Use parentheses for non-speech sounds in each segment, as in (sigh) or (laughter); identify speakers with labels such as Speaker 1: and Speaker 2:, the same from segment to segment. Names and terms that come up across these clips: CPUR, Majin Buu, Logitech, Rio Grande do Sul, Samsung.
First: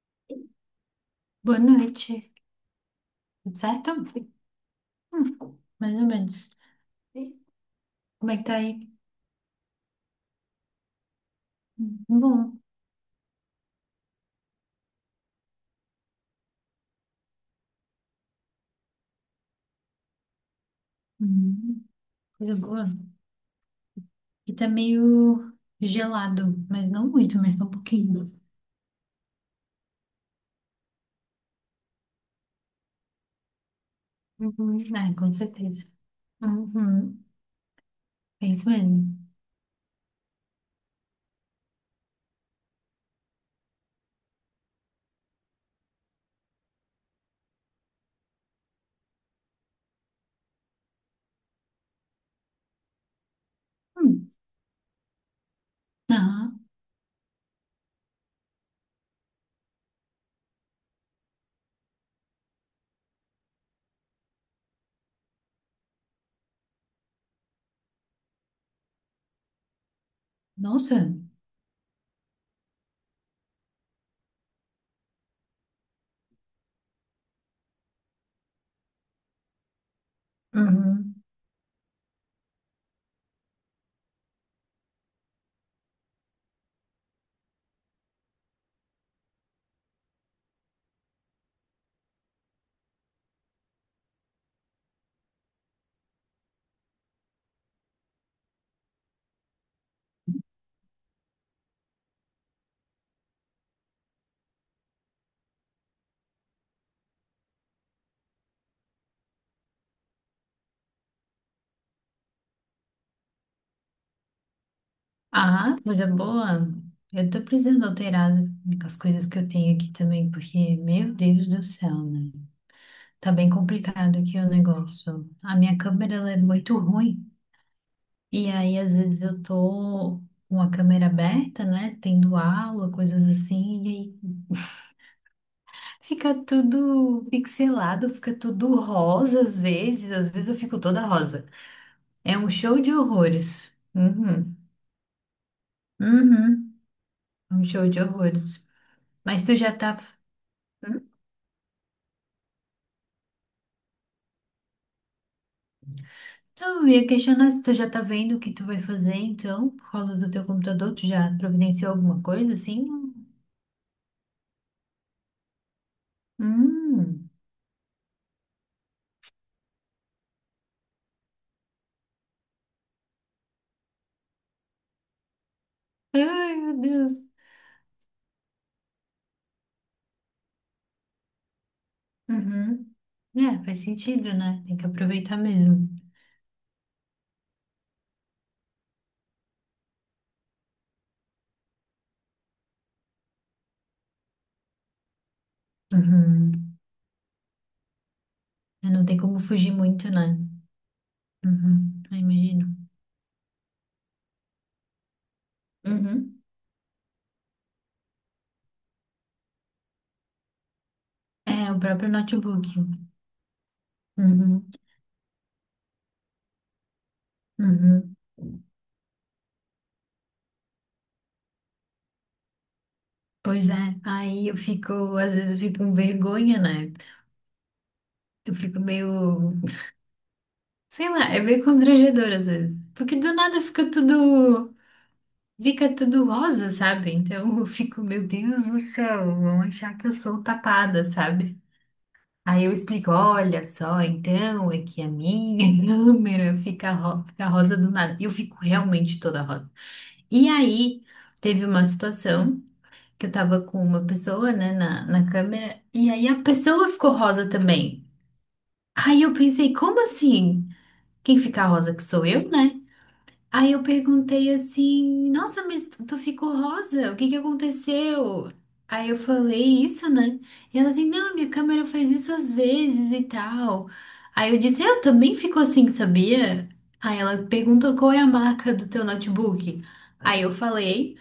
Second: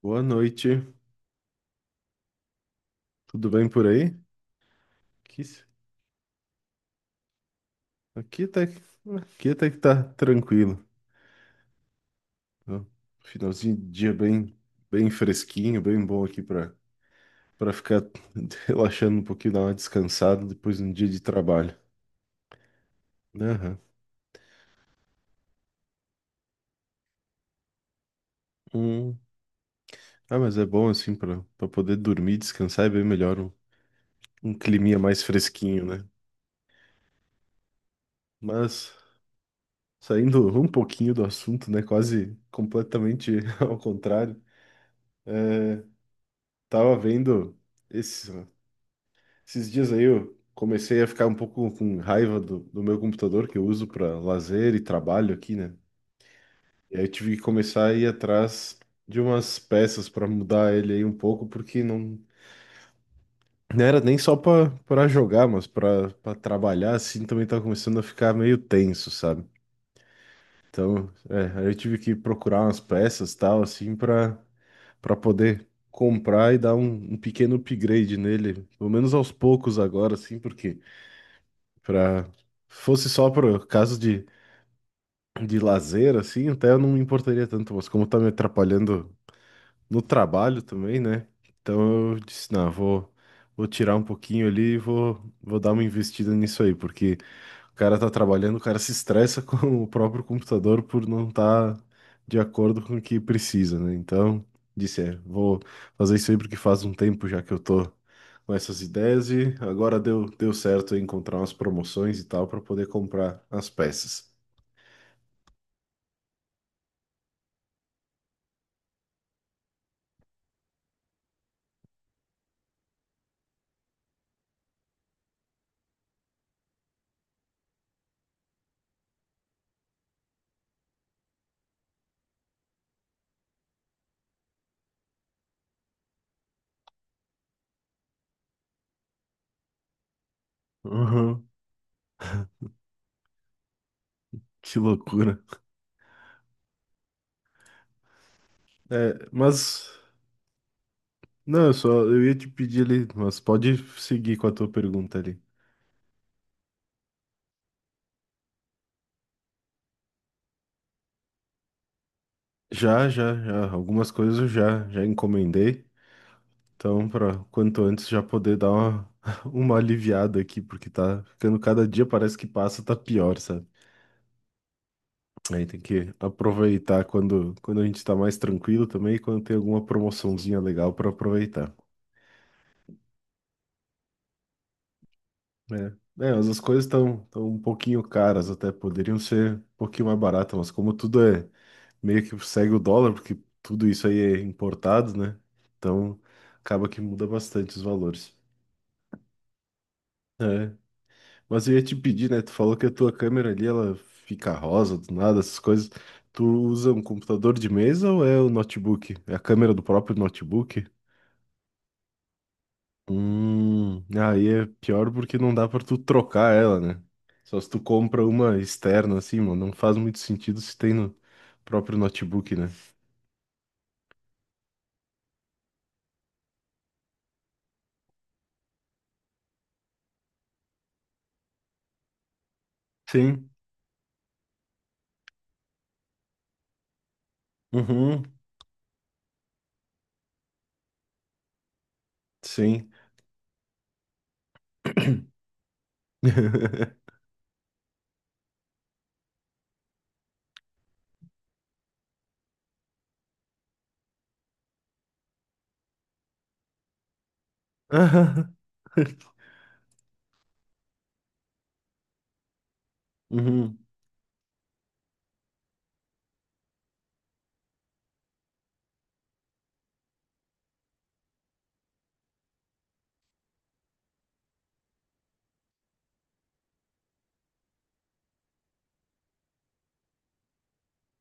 Speaker 1: Boa noite,
Speaker 2: Boa noite,
Speaker 1: tudo
Speaker 2: tudo
Speaker 1: bem por
Speaker 2: certo?
Speaker 1: aí? Aqui,
Speaker 2: Mais ou menos. E Como é que
Speaker 1: aqui
Speaker 2: tá
Speaker 1: até,
Speaker 2: aí?
Speaker 1: aqui até que tá tranquilo.
Speaker 2: Bom.
Speaker 1: Tá? Finalzinho de dia bem, bem fresquinho, bem bom aqui para ficar (laughs) relaxando um pouquinho, dar uma descansada depois de um dia de trabalho.
Speaker 2: Hum, coisa boa.
Speaker 1: Né? Aham.
Speaker 2: E tá meio gelado, mas não muito, mas tá um pouquinho.
Speaker 1: Hum. Ah, mas é bom assim para poder dormir, descansar é bem melhor um
Speaker 2: Uhum.
Speaker 1: climinha
Speaker 2: Ah,
Speaker 1: mais
Speaker 2: com
Speaker 1: fresquinho,
Speaker 2: certeza.
Speaker 1: né?
Speaker 2: Uhum. É isso
Speaker 1: Mas
Speaker 2: mesmo.
Speaker 1: saindo um pouquinho do assunto, né? Quase completamente (laughs) ao contrário. Tava vendo esse. Esses dias aí eu comecei a ficar um pouco com raiva do meu computador que eu uso para
Speaker 2: Hum.
Speaker 1: lazer e trabalho aqui, né?
Speaker 2: Ah,
Speaker 1: E aí eu tive que começar a ir atrás de umas peças para mudar ele aí um pouco, porque não era nem só para para jogar, mas para trabalhar assim também tava começando a ficar meio tenso, sabe?
Speaker 2: nossa.
Speaker 1: Então, é, aí eu tive que procurar umas peças tal assim para poder comprar e dar um pequeno upgrade nele, pelo menos aos poucos agora assim, porque
Speaker 2: Uhum.
Speaker 1: Pra... fosse só por caso de lazer, assim, até eu não me importaria tanto, mas como tá me atrapalhando no trabalho também, né? Então eu disse, não, vou tirar um pouquinho ali e vou dar uma investida nisso aí, porque o cara tá trabalhando, o cara se estressa (laughs) com o próprio computador por não estar de acordo com o que precisa, né? Então, disse, é, vou fazer isso aí porque faz um tempo já que eu tô com essas ideias e agora deu certo eu encontrar umas promoções e tal para poder comprar as peças.
Speaker 2: Ah, coisa boa. Eu tô precisando alterar as coisas que eu tenho aqui também, porque, meu Deus do céu, né? Tá bem complicado aqui o negócio. A minha câmera ela é muito ruim. E aí, às vezes, eu tô com a câmera aberta, né? Tendo aula, coisas assim. E aí fica tudo pixelado, fica tudo rosa às vezes. Às vezes eu fico toda rosa.
Speaker 1: Uhum,
Speaker 2: É um show de horrores. Uhum.
Speaker 1: que loucura.
Speaker 2: Uhum. Um show de horrores.
Speaker 1: É,
Speaker 2: Mas tu já
Speaker 1: mas.
Speaker 2: tá. Hum?
Speaker 1: Não, eu só eu ia te pedir ali, mas pode seguir com a tua pergunta ali.
Speaker 2: Não, eu ia questionar se tu já tá vendo o que tu vai fazer, então, por causa do teu computador, tu já providenciou alguma coisa assim?
Speaker 1: Já, já, já. Algumas coisas eu já, já encomendei. Então,
Speaker 2: Hum.
Speaker 1: para quanto antes já poder dar uma, (laughs) uma aliviada aqui, porque tá ficando cada dia, parece que passa, tá pior, sabe? Aí tem que
Speaker 2: Ai, meu
Speaker 1: aproveitar
Speaker 2: Deus.
Speaker 1: quando a gente tá mais tranquilo também, e quando tem alguma promoçãozinha legal para aproveitar.
Speaker 2: Uhum. É, faz sentido, né? Tem que aproveitar
Speaker 1: Né?
Speaker 2: mesmo.
Speaker 1: É, mas as coisas estão tão tão um pouquinho caras, até poderiam ser um pouquinho mais baratas, mas como tudo é meio que segue o dólar, porque tudo isso aí é importado, né? Então
Speaker 2: Uhum.
Speaker 1: acaba que muda bastante os valores.
Speaker 2: É, não tem como fugir muito, né?
Speaker 1: É. Mas eu ia te
Speaker 2: Uhum. Eu
Speaker 1: pedir, né? Tu
Speaker 2: imagino.
Speaker 1: falou que a tua câmera ali, ela fica rosa do nada, essas coisas.
Speaker 2: Uhum.
Speaker 1: Tu usa um computador de mesa ou é o notebook? É a câmera do próprio notebook?
Speaker 2: É, o próprio notebook.
Speaker 1: Aí é
Speaker 2: Uhum.
Speaker 1: pior porque não dá pra tu trocar ela, né? Só se tu
Speaker 2: Uhum.
Speaker 1: compra uma externa, assim, mano, não faz muito sentido se tem no próprio notebook, né?
Speaker 2: Pois é, aí eu fico, às vezes eu fico com vergonha, né? Eu fico meio, sei lá, é meio constrangedor às vezes. Porque do
Speaker 1: Sim.
Speaker 2: nada fica tudo, fica tudo rosa, sabe? Então eu fico,
Speaker 1: Uhum,
Speaker 2: meu Deus do céu, vão achar que eu sou tapada, sabe? Aí eu
Speaker 1: sim.
Speaker 2: explico, olha só, então é que a minha (laughs) câmera fica,
Speaker 1: (laughs)
Speaker 2: fica rosa do nada. E eu fico realmente toda rosa. E aí teve uma situação que eu tava com uma pessoa, né, na câmera, e aí a pessoa ficou rosa também.
Speaker 1: (laughs)
Speaker 2: Aí eu pensei, como assim? Quem fica rosa que sou eu, né? Aí
Speaker 1: Uhum,
Speaker 2: eu perguntei assim, nossa, mas tu ficou rosa? O que que aconteceu? Aí eu falei isso, né? E ela assim, não, minha câmera faz isso às vezes e tal. Aí eu disse, eu também fico assim, sabia? Aí ela perguntou qual é a marca do teu notebook. Aí eu falei,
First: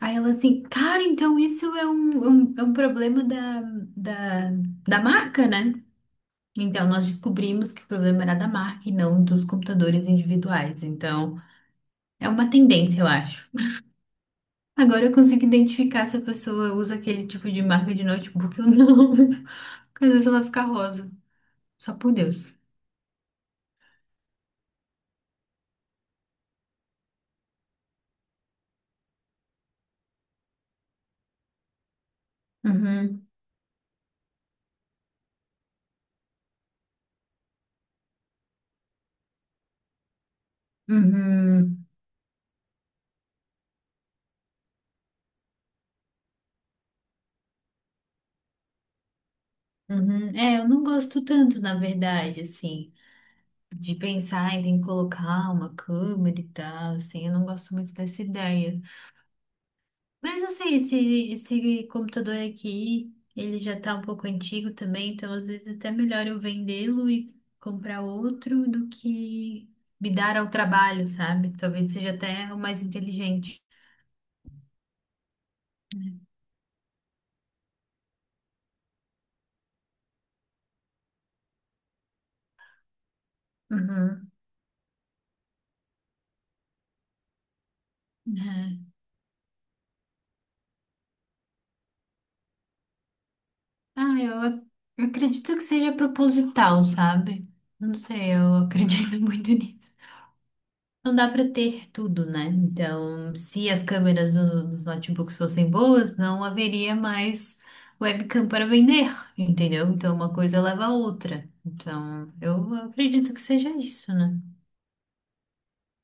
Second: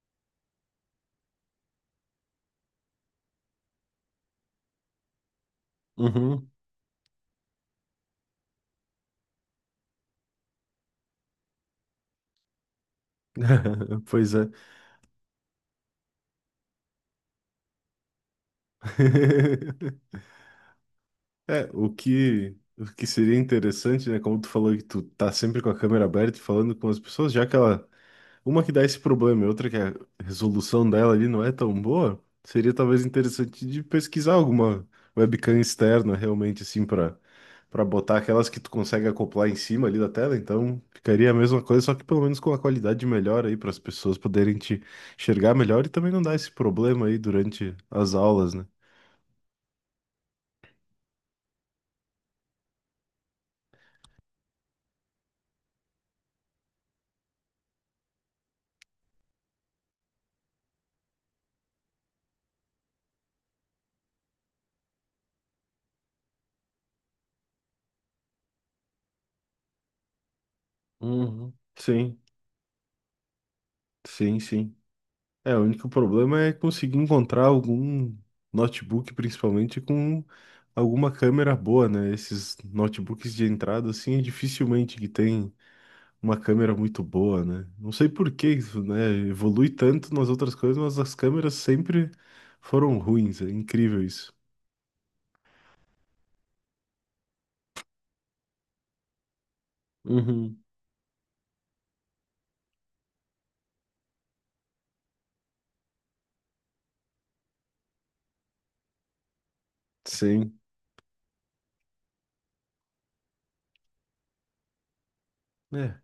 Speaker 2: aí ela assim, cara, então isso é um problema da, da marca, né?
Speaker 1: uhum.
Speaker 2: Então nós descobrimos que o problema era da marca e não dos computadores individuais. Então. É uma tendência, eu acho.
Speaker 1: (laughs) Pois é.
Speaker 2: Agora eu consigo identificar se a pessoa usa aquele tipo de marca de notebook ou não.
Speaker 1: (laughs)
Speaker 2: (laughs) Porque às vezes ela fica rosa.
Speaker 1: É, o
Speaker 2: Só por Deus.
Speaker 1: que, o que seria interessante, né? Como tu falou que tu tá sempre com a câmera aberta e falando com as pessoas, já que ela. Uma que dá esse problema e outra que a resolução dela ali não é tão boa, seria talvez
Speaker 2: Uhum,
Speaker 1: interessante de pesquisar alguma webcam externa realmente, assim, para botar aquelas que tu consegue acoplar em cima ali da tela. Então ficaria a mesma coisa,
Speaker 2: uhum,
Speaker 1: só que pelo menos com a qualidade melhor aí, para as pessoas poderem te enxergar melhor e também não dar esse problema aí durante as aulas, né?
Speaker 2: uhum. É, eu não gosto tanto, na verdade, assim, de pensar em ter que colocar uma câmera e tal, assim, eu não gosto muito dessa ideia. Mas não sei, esse computador aqui, ele já tá um pouco antigo também, então às vezes até melhor eu vendê-lo e comprar outro do que me dar ao trabalho, sabe?
Speaker 1: Uhum.
Speaker 2: Talvez seja
Speaker 1: Sim,
Speaker 2: até o mais inteligente.
Speaker 1: sim, sim. É, o único problema é conseguir encontrar algum notebook, principalmente com alguma câmera boa, né? Esses notebooks de entrada, assim, é
Speaker 2: Uhum.
Speaker 1: dificilmente que tem uma câmera muito boa, né? Não sei por que isso,
Speaker 2: É.
Speaker 1: né? Evolui tanto nas outras coisas, mas as câmeras sempre foram ruins. É incrível
Speaker 2: Ah,
Speaker 1: isso.
Speaker 2: eu acredito que seja proposital, sabe? Não sei, eu acredito (laughs) muito nisso.
Speaker 1: Uhum.
Speaker 2: Não dá para ter tudo, né? Então, se as câmeras dos notebooks fossem boas, não haveria mais webcam para vender, entendeu? Então, uma
Speaker 1: Sim.
Speaker 2: coisa leva a outra. Então, eu acredito que seja isso, né?
Speaker 1: É,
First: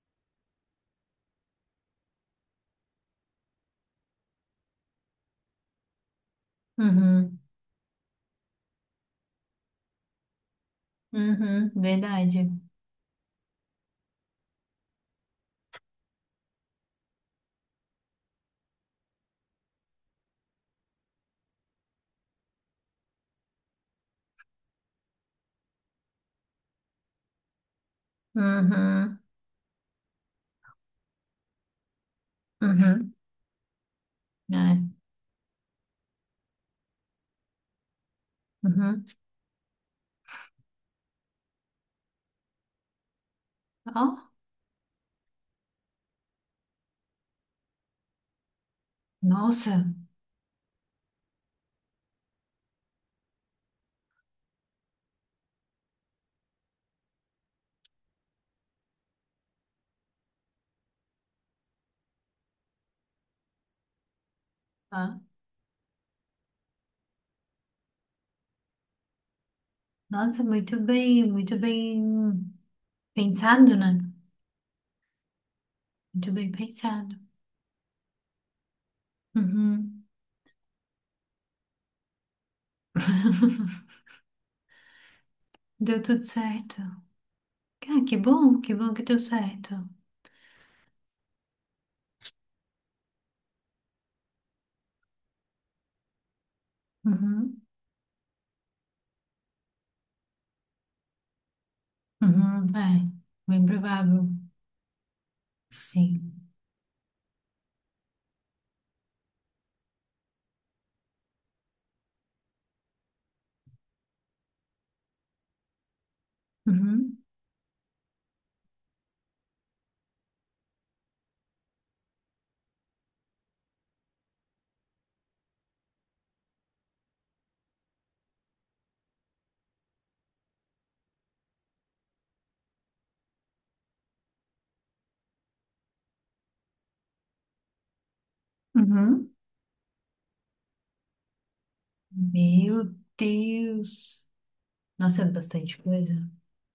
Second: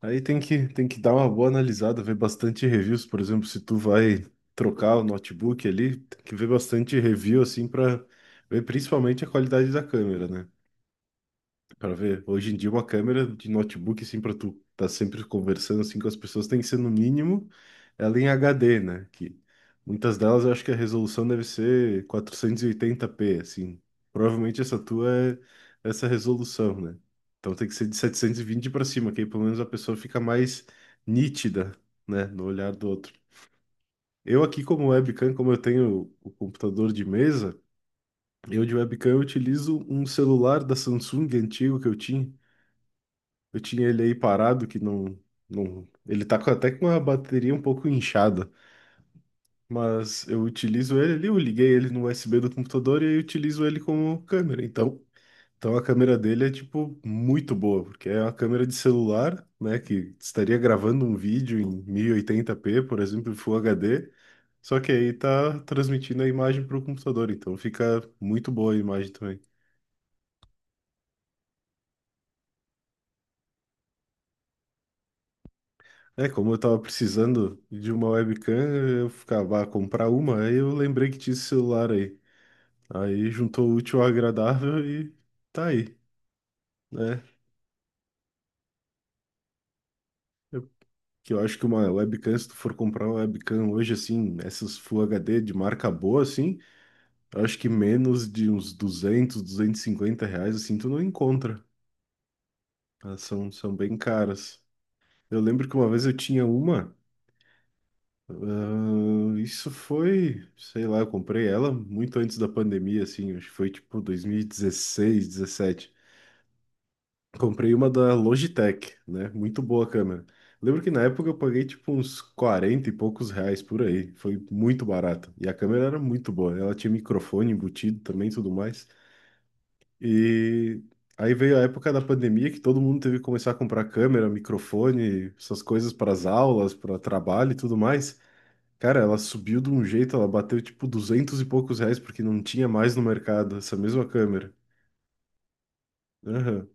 Speaker 1: aí tem que dar uma boa analisada, ver bastante reviews. Por exemplo, se tu vai trocar o notebook ali, tem que ver bastante
Speaker 2: Uhum,
Speaker 1: review, assim, para ver principalmente a qualidade da câmera, né?
Speaker 2: uhum,
Speaker 1: Pra ver,
Speaker 2: verdade.
Speaker 1: hoje em dia uma câmera de notebook, assim, pra tu tá sempre conversando, assim, com as pessoas, tem que ser no mínimo ela em HD, né? Que muitas delas eu acho que a resolução deve ser 480p, assim. Provavelmente essa tua é essa resolução, né? Então tem que ser de 720 pra cima,
Speaker 2: Uhum,
Speaker 1: que aí pelo menos a pessoa fica mais nítida, né? No olhar do outro.
Speaker 2: uhum,
Speaker 1: Eu aqui
Speaker 2: né?
Speaker 1: como webcam, como eu tenho o computador de mesa, eu de
Speaker 2: Uhum.
Speaker 1: webcam eu utilizo um celular da Samsung antigo que eu tinha. Eu tinha ele
Speaker 2: Ó,
Speaker 1: aí parado, que não, não. Ele tá até com a bateria um pouco inchada.
Speaker 2: nossa,
Speaker 1: Mas eu utilizo ele ali, eu liguei ele no USB do computador e aí eu utilizo ele como câmera. Então a câmera dele é, tipo, muito boa, porque é uma câmera de celular, né? Que estaria gravando um vídeo em 1080p por exemplo, em Full HD. Só que aí
Speaker 2: ah,
Speaker 1: tá transmitindo a imagem para o computador, então fica muito boa a imagem também.
Speaker 2: nossa, muito bem pensado, né?
Speaker 1: É,
Speaker 2: Muito bem
Speaker 1: como eu tava
Speaker 2: pensado.
Speaker 1: precisando de uma webcam, eu ficava a
Speaker 2: Uhum.
Speaker 1: comprar uma, aí eu lembrei que tinha esse celular aí. Aí juntou o
Speaker 2: (laughs)
Speaker 1: útil ao agradável e tá aí,
Speaker 2: Deu tudo certo.
Speaker 1: né?
Speaker 2: Ah, que bom, que bom que deu certo.
Speaker 1: Eu, eu acho que uma webcam, se tu for comprar uma webcam hoje, assim, essas Full HD de marca boa, assim, eu acho
Speaker 2: Uhum,
Speaker 1: que menos de uns 200, R$ 250, assim, tu não encontra.
Speaker 2: uhum, é,
Speaker 1: Elas são,
Speaker 2: bem
Speaker 1: são bem
Speaker 2: provável.
Speaker 1: caras. Eu lembro que uma vez eu tinha
Speaker 2: Sim.
Speaker 1: uma. Ah, isso foi, sei lá, eu comprei ela muito antes da pandemia, assim, acho que foi tipo 2016, 2017.
Speaker 2: Uhum,
Speaker 1: Comprei uma da Logitech, né? Muito boa a câmera. Lembro que na época eu paguei tipo uns 40 e poucos reais por aí. Foi muito barato. E a câmera era muito boa. Ela tinha microfone embutido também e tudo mais. E aí veio a época da pandemia que todo mundo teve que começar a comprar câmera, microfone, essas coisas para as aulas, para trabalho e tudo mais. Cara, ela
Speaker 2: uhum.
Speaker 1: subiu de um jeito, ela bateu tipo 200 e poucos reais porque não tinha
Speaker 2: Meu
Speaker 1: mais no mercado essa mesma
Speaker 2: Deus.
Speaker 1: câmera.
Speaker 2: Nossa, é bastante coisa.
Speaker 1: Aham.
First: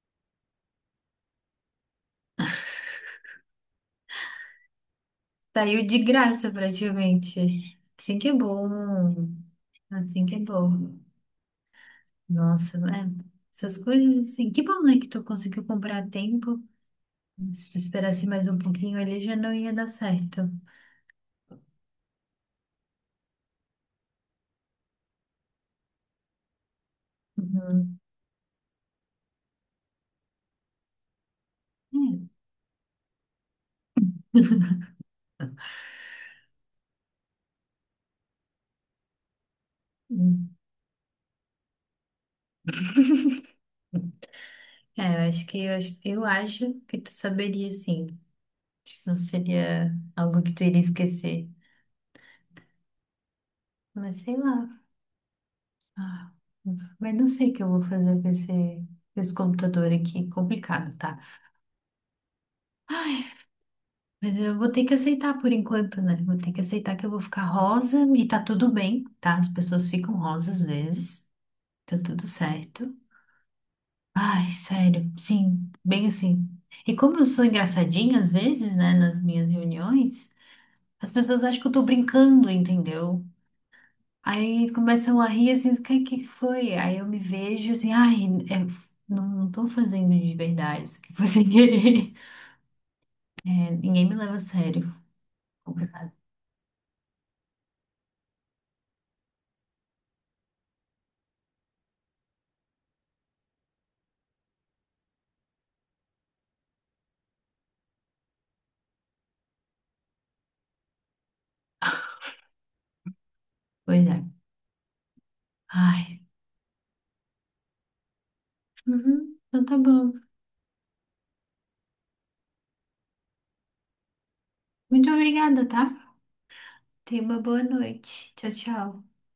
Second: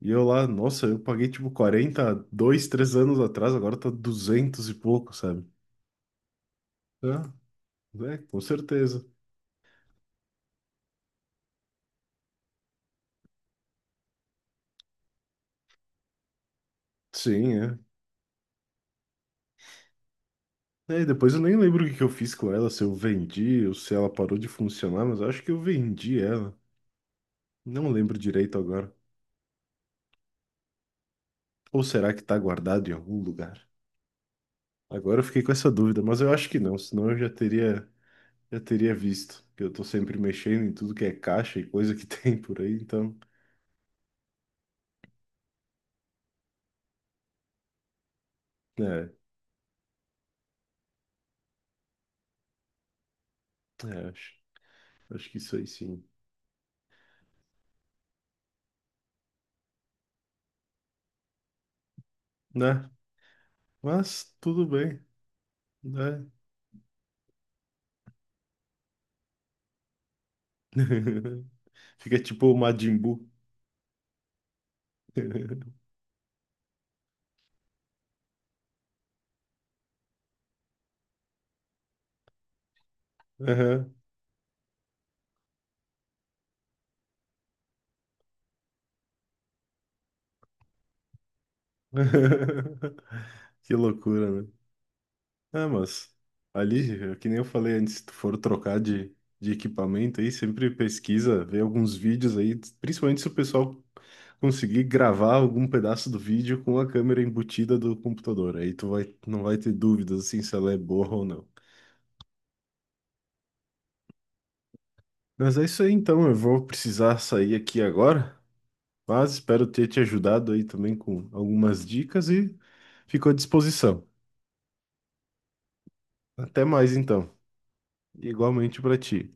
Speaker 1: E eu lá, nossa, eu paguei tipo 40, dois, três anos atrás, agora tá 200 e pouco, sabe?
Speaker 2: Saiu de graça praticamente.
Speaker 1: É, é,
Speaker 2: Assim que é
Speaker 1: com certeza.
Speaker 2: bom. Assim que é bom. Nossa, é. Essas coisas assim. Que bom, né, que tu conseguiu comprar a tempo.
Speaker 1: Sim,
Speaker 2: Se tu
Speaker 1: é.
Speaker 2: esperasse mais um pouquinho ali, já não ia dar certo.
Speaker 1: É, e depois eu nem lembro o que que eu fiz com ela, se eu vendi ou se ela parou de funcionar, mas eu acho que eu vendi ela. Não
Speaker 2: Uhum.
Speaker 1: lembro direito agora. Ou será que tá guardado em algum lugar? Agora eu fiquei com essa dúvida, mas eu acho que não, senão eu já teria. Eu teria visto, que eu tô
Speaker 2: É.
Speaker 1: sempre
Speaker 2: (laughs)
Speaker 1: mexendo em tudo que é caixa e coisa que (laughs) tem por aí, então,
Speaker 2: É, eu acho que tu saberia sim. Acho
Speaker 1: é,
Speaker 2: Não seria algo que tu iria esquecer.
Speaker 1: é,
Speaker 2: Mas
Speaker 1: acho,
Speaker 2: sei lá.
Speaker 1: acho que isso aí sim,
Speaker 2: Ah, mas não sei o que eu vou fazer com esse computador aqui. Complicado, tá?
Speaker 1: né? Mas
Speaker 2: Mas eu
Speaker 1: tudo
Speaker 2: vou ter que
Speaker 1: bem,
Speaker 2: aceitar por enquanto, né?
Speaker 1: né?
Speaker 2: Vou ter que aceitar que eu vou ficar rosa e tá tudo bem, tá? As pessoas ficam rosa às vezes.
Speaker 1: (laughs)
Speaker 2: Tá
Speaker 1: Fica
Speaker 2: tudo
Speaker 1: tipo o
Speaker 2: certo.
Speaker 1: Majin Buu.
Speaker 2: Ai, sério, sim,
Speaker 1: (laughs)
Speaker 2: bem assim. E como eu sou engraçadinha às vezes, né, nas minhas reuniões. As pessoas acham que eu tô brincando, entendeu?
Speaker 1: Aham.
Speaker 2: Aí começam a rir assim, o que, que foi? Aí eu me vejo assim, ai, é, não, não tô fazendo de verdade, isso aqui foi sem querer. (laughs)
Speaker 1: (laughs)
Speaker 2: É,
Speaker 1: Que
Speaker 2: ninguém me
Speaker 1: loucura,
Speaker 2: leva a
Speaker 1: né?
Speaker 2: sério.
Speaker 1: É,
Speaker 2: Complicado.
Speaker 1: mas ali, é que nem eu falei antes, se tu for trocar de equipamento aí, sempre pesquisa, vê alguns vídeos aí, principalmente se o pessoal conseguir gravar algum pedaço do vídeo com a câmera embutida do computador. Aí tu vai, não vai ter dúvidas assim se ela é boa ou não.
Speaker 2: Pois é.
Speaker 1: Mas é isso aí
Speaker 2: Ai.
Speaker 1: então, eu vou precisar sair aqui agora, mas
Speaker 2: Uhum, então
Speaker 1: espero
Speaker 2: tá
Speaker 1: ter te
Speaker 2: bom.
Speaker 1: ajudado aí também com algumas dicas e fico à disposição.
Speaker 2: Muito obrigada, tá?
Speaker 1: Até mais
Speaker 2: Tenha
Speaker 1: então,
Speaker 2: uma boa noite. Tchau,
Speaker 1: igualmente para
Speaker 2: tchau.
Speaker 1: ti.